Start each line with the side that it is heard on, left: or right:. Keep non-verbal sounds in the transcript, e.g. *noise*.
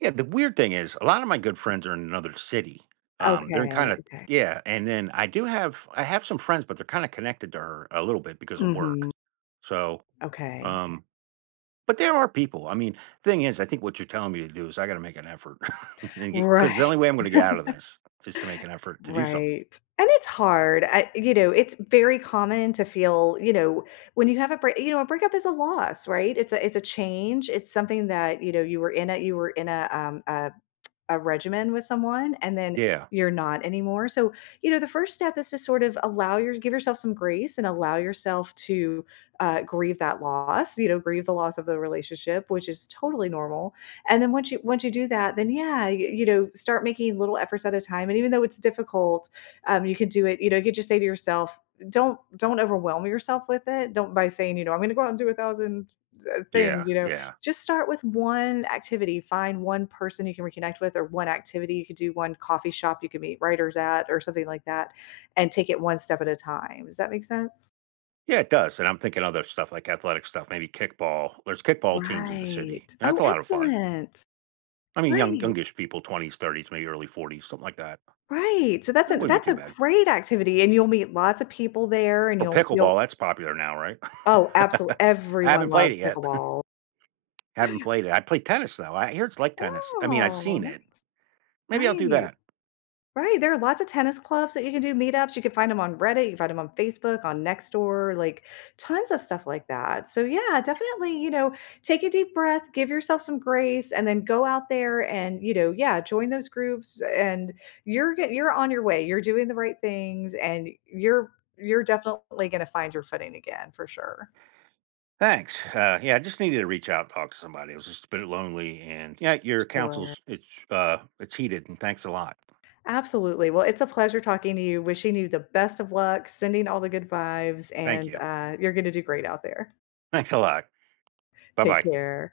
right: Yeah, the weird thing is a lot of my good friends are in another city, um, they're in,
left: Okay,
right: kinda
left: okay.
right: yeah, and then, I do have I have some friends, but they're kinda connected to her, a little bit because of work.
left: Mhm.
right: So,
left: Okay.
right: um but there are people, I mean, thing is, I think what you're telling me to do is I gotta make an effort, *chuckles* and get
left: Right.
right: 'cause the only way I'm gonna get out of
left: *chuckles*
right: this is to make an effort to do somethi
left: Right, and it's hard, I you know, it's very common to feel, you know when you have a break you know, a breakup is a loss, right? It's a it's a change, it's something that, you know, you were in a you were in a, um a *tsk* a regimen with someone and then
right: Yeah.
left: you're not anymore, so, you know, the 1st step is to sort of allow your give yourself some grace and allow yourself to, uh, grieve that loss, you know? Grieve the loss of the relationship, which is totally normal. And then, once you once you do that, then, yeah, y you know, start making little efforts at a time, and even though it's difficult, um, you could do it, you know, you just say to yourself don't don't overwhelm yourself with it, don't by saying, you know, "I'm gonna go out and do 1,000, uh,
right: Yeah,
left: things," you know?
right: yeah.
left: Just start with 1 activity. Find 1 person you can reconnect with, or 1 activity you could do, 1 coffee shop you could meet writers at, or something like that, and take it 1 step at a time, does that make sense?
right: Yeah, it does, and I'm thinking other stuff, like athletic stuff, maybe kickball. There's kickball teams in the
left: Right.
right: city, and that's
left: Oh,
right: a lot of fun.
left: excellent!
right: I mean, young
left: Right.
right: youngish people, 20s, 30s, maybe early 40s, something like that.
left: Right, so that's
right: That
left: a
right: wouldn't be
left: that's
right: too
left: a
right: bad.
left: great activity, and you'll meet lotsa people there, and
right: Or
left: you'll you'll
right: pickleball, that's popular now, right?
left: Oh, absolu
right: *chuckles* I
left: everyone
right: haven't played
left: loves
right: it yet.
left: pickleball.
right: *chuckles* Haven't played it, I play tennis, though. I hear it's like tennis, I mean, I've
left: Oh,
right: seen
left: nice.
right: it. Maybe I'll do
left: Right.
right: that.
left: Right, there are lots a tennis clubs that you can do meetups, you can find 'em on Reddit, you can find 'em on Facebook, on Nextdoor, like tons of stuff like that. So, yeah, definitely, you know, take a deep breath, give yourself some grace, and then go out there and, you know yeah, join those groups, and you're ge you're on the way, you're doing the right things, and you're you're definitely gonna find your footing again, for sure.
right: Thanks, uh, yeah, I just needed to reach out and talk to somebody, it was just a bit lonely, and yeah, your
left: Sure.
right: counsel's it's, uh, it's heated, and thanks a lot.
left: Absolutely, well, it's a pleasure talking to you, wishing you the best of luck, sending all the good vibes,
right: Thank
left: and,
right: you.
left: uh, you're gonna do great out there.
right: Thanks a lot.
left: Take
right: Bye-bye.
left: care.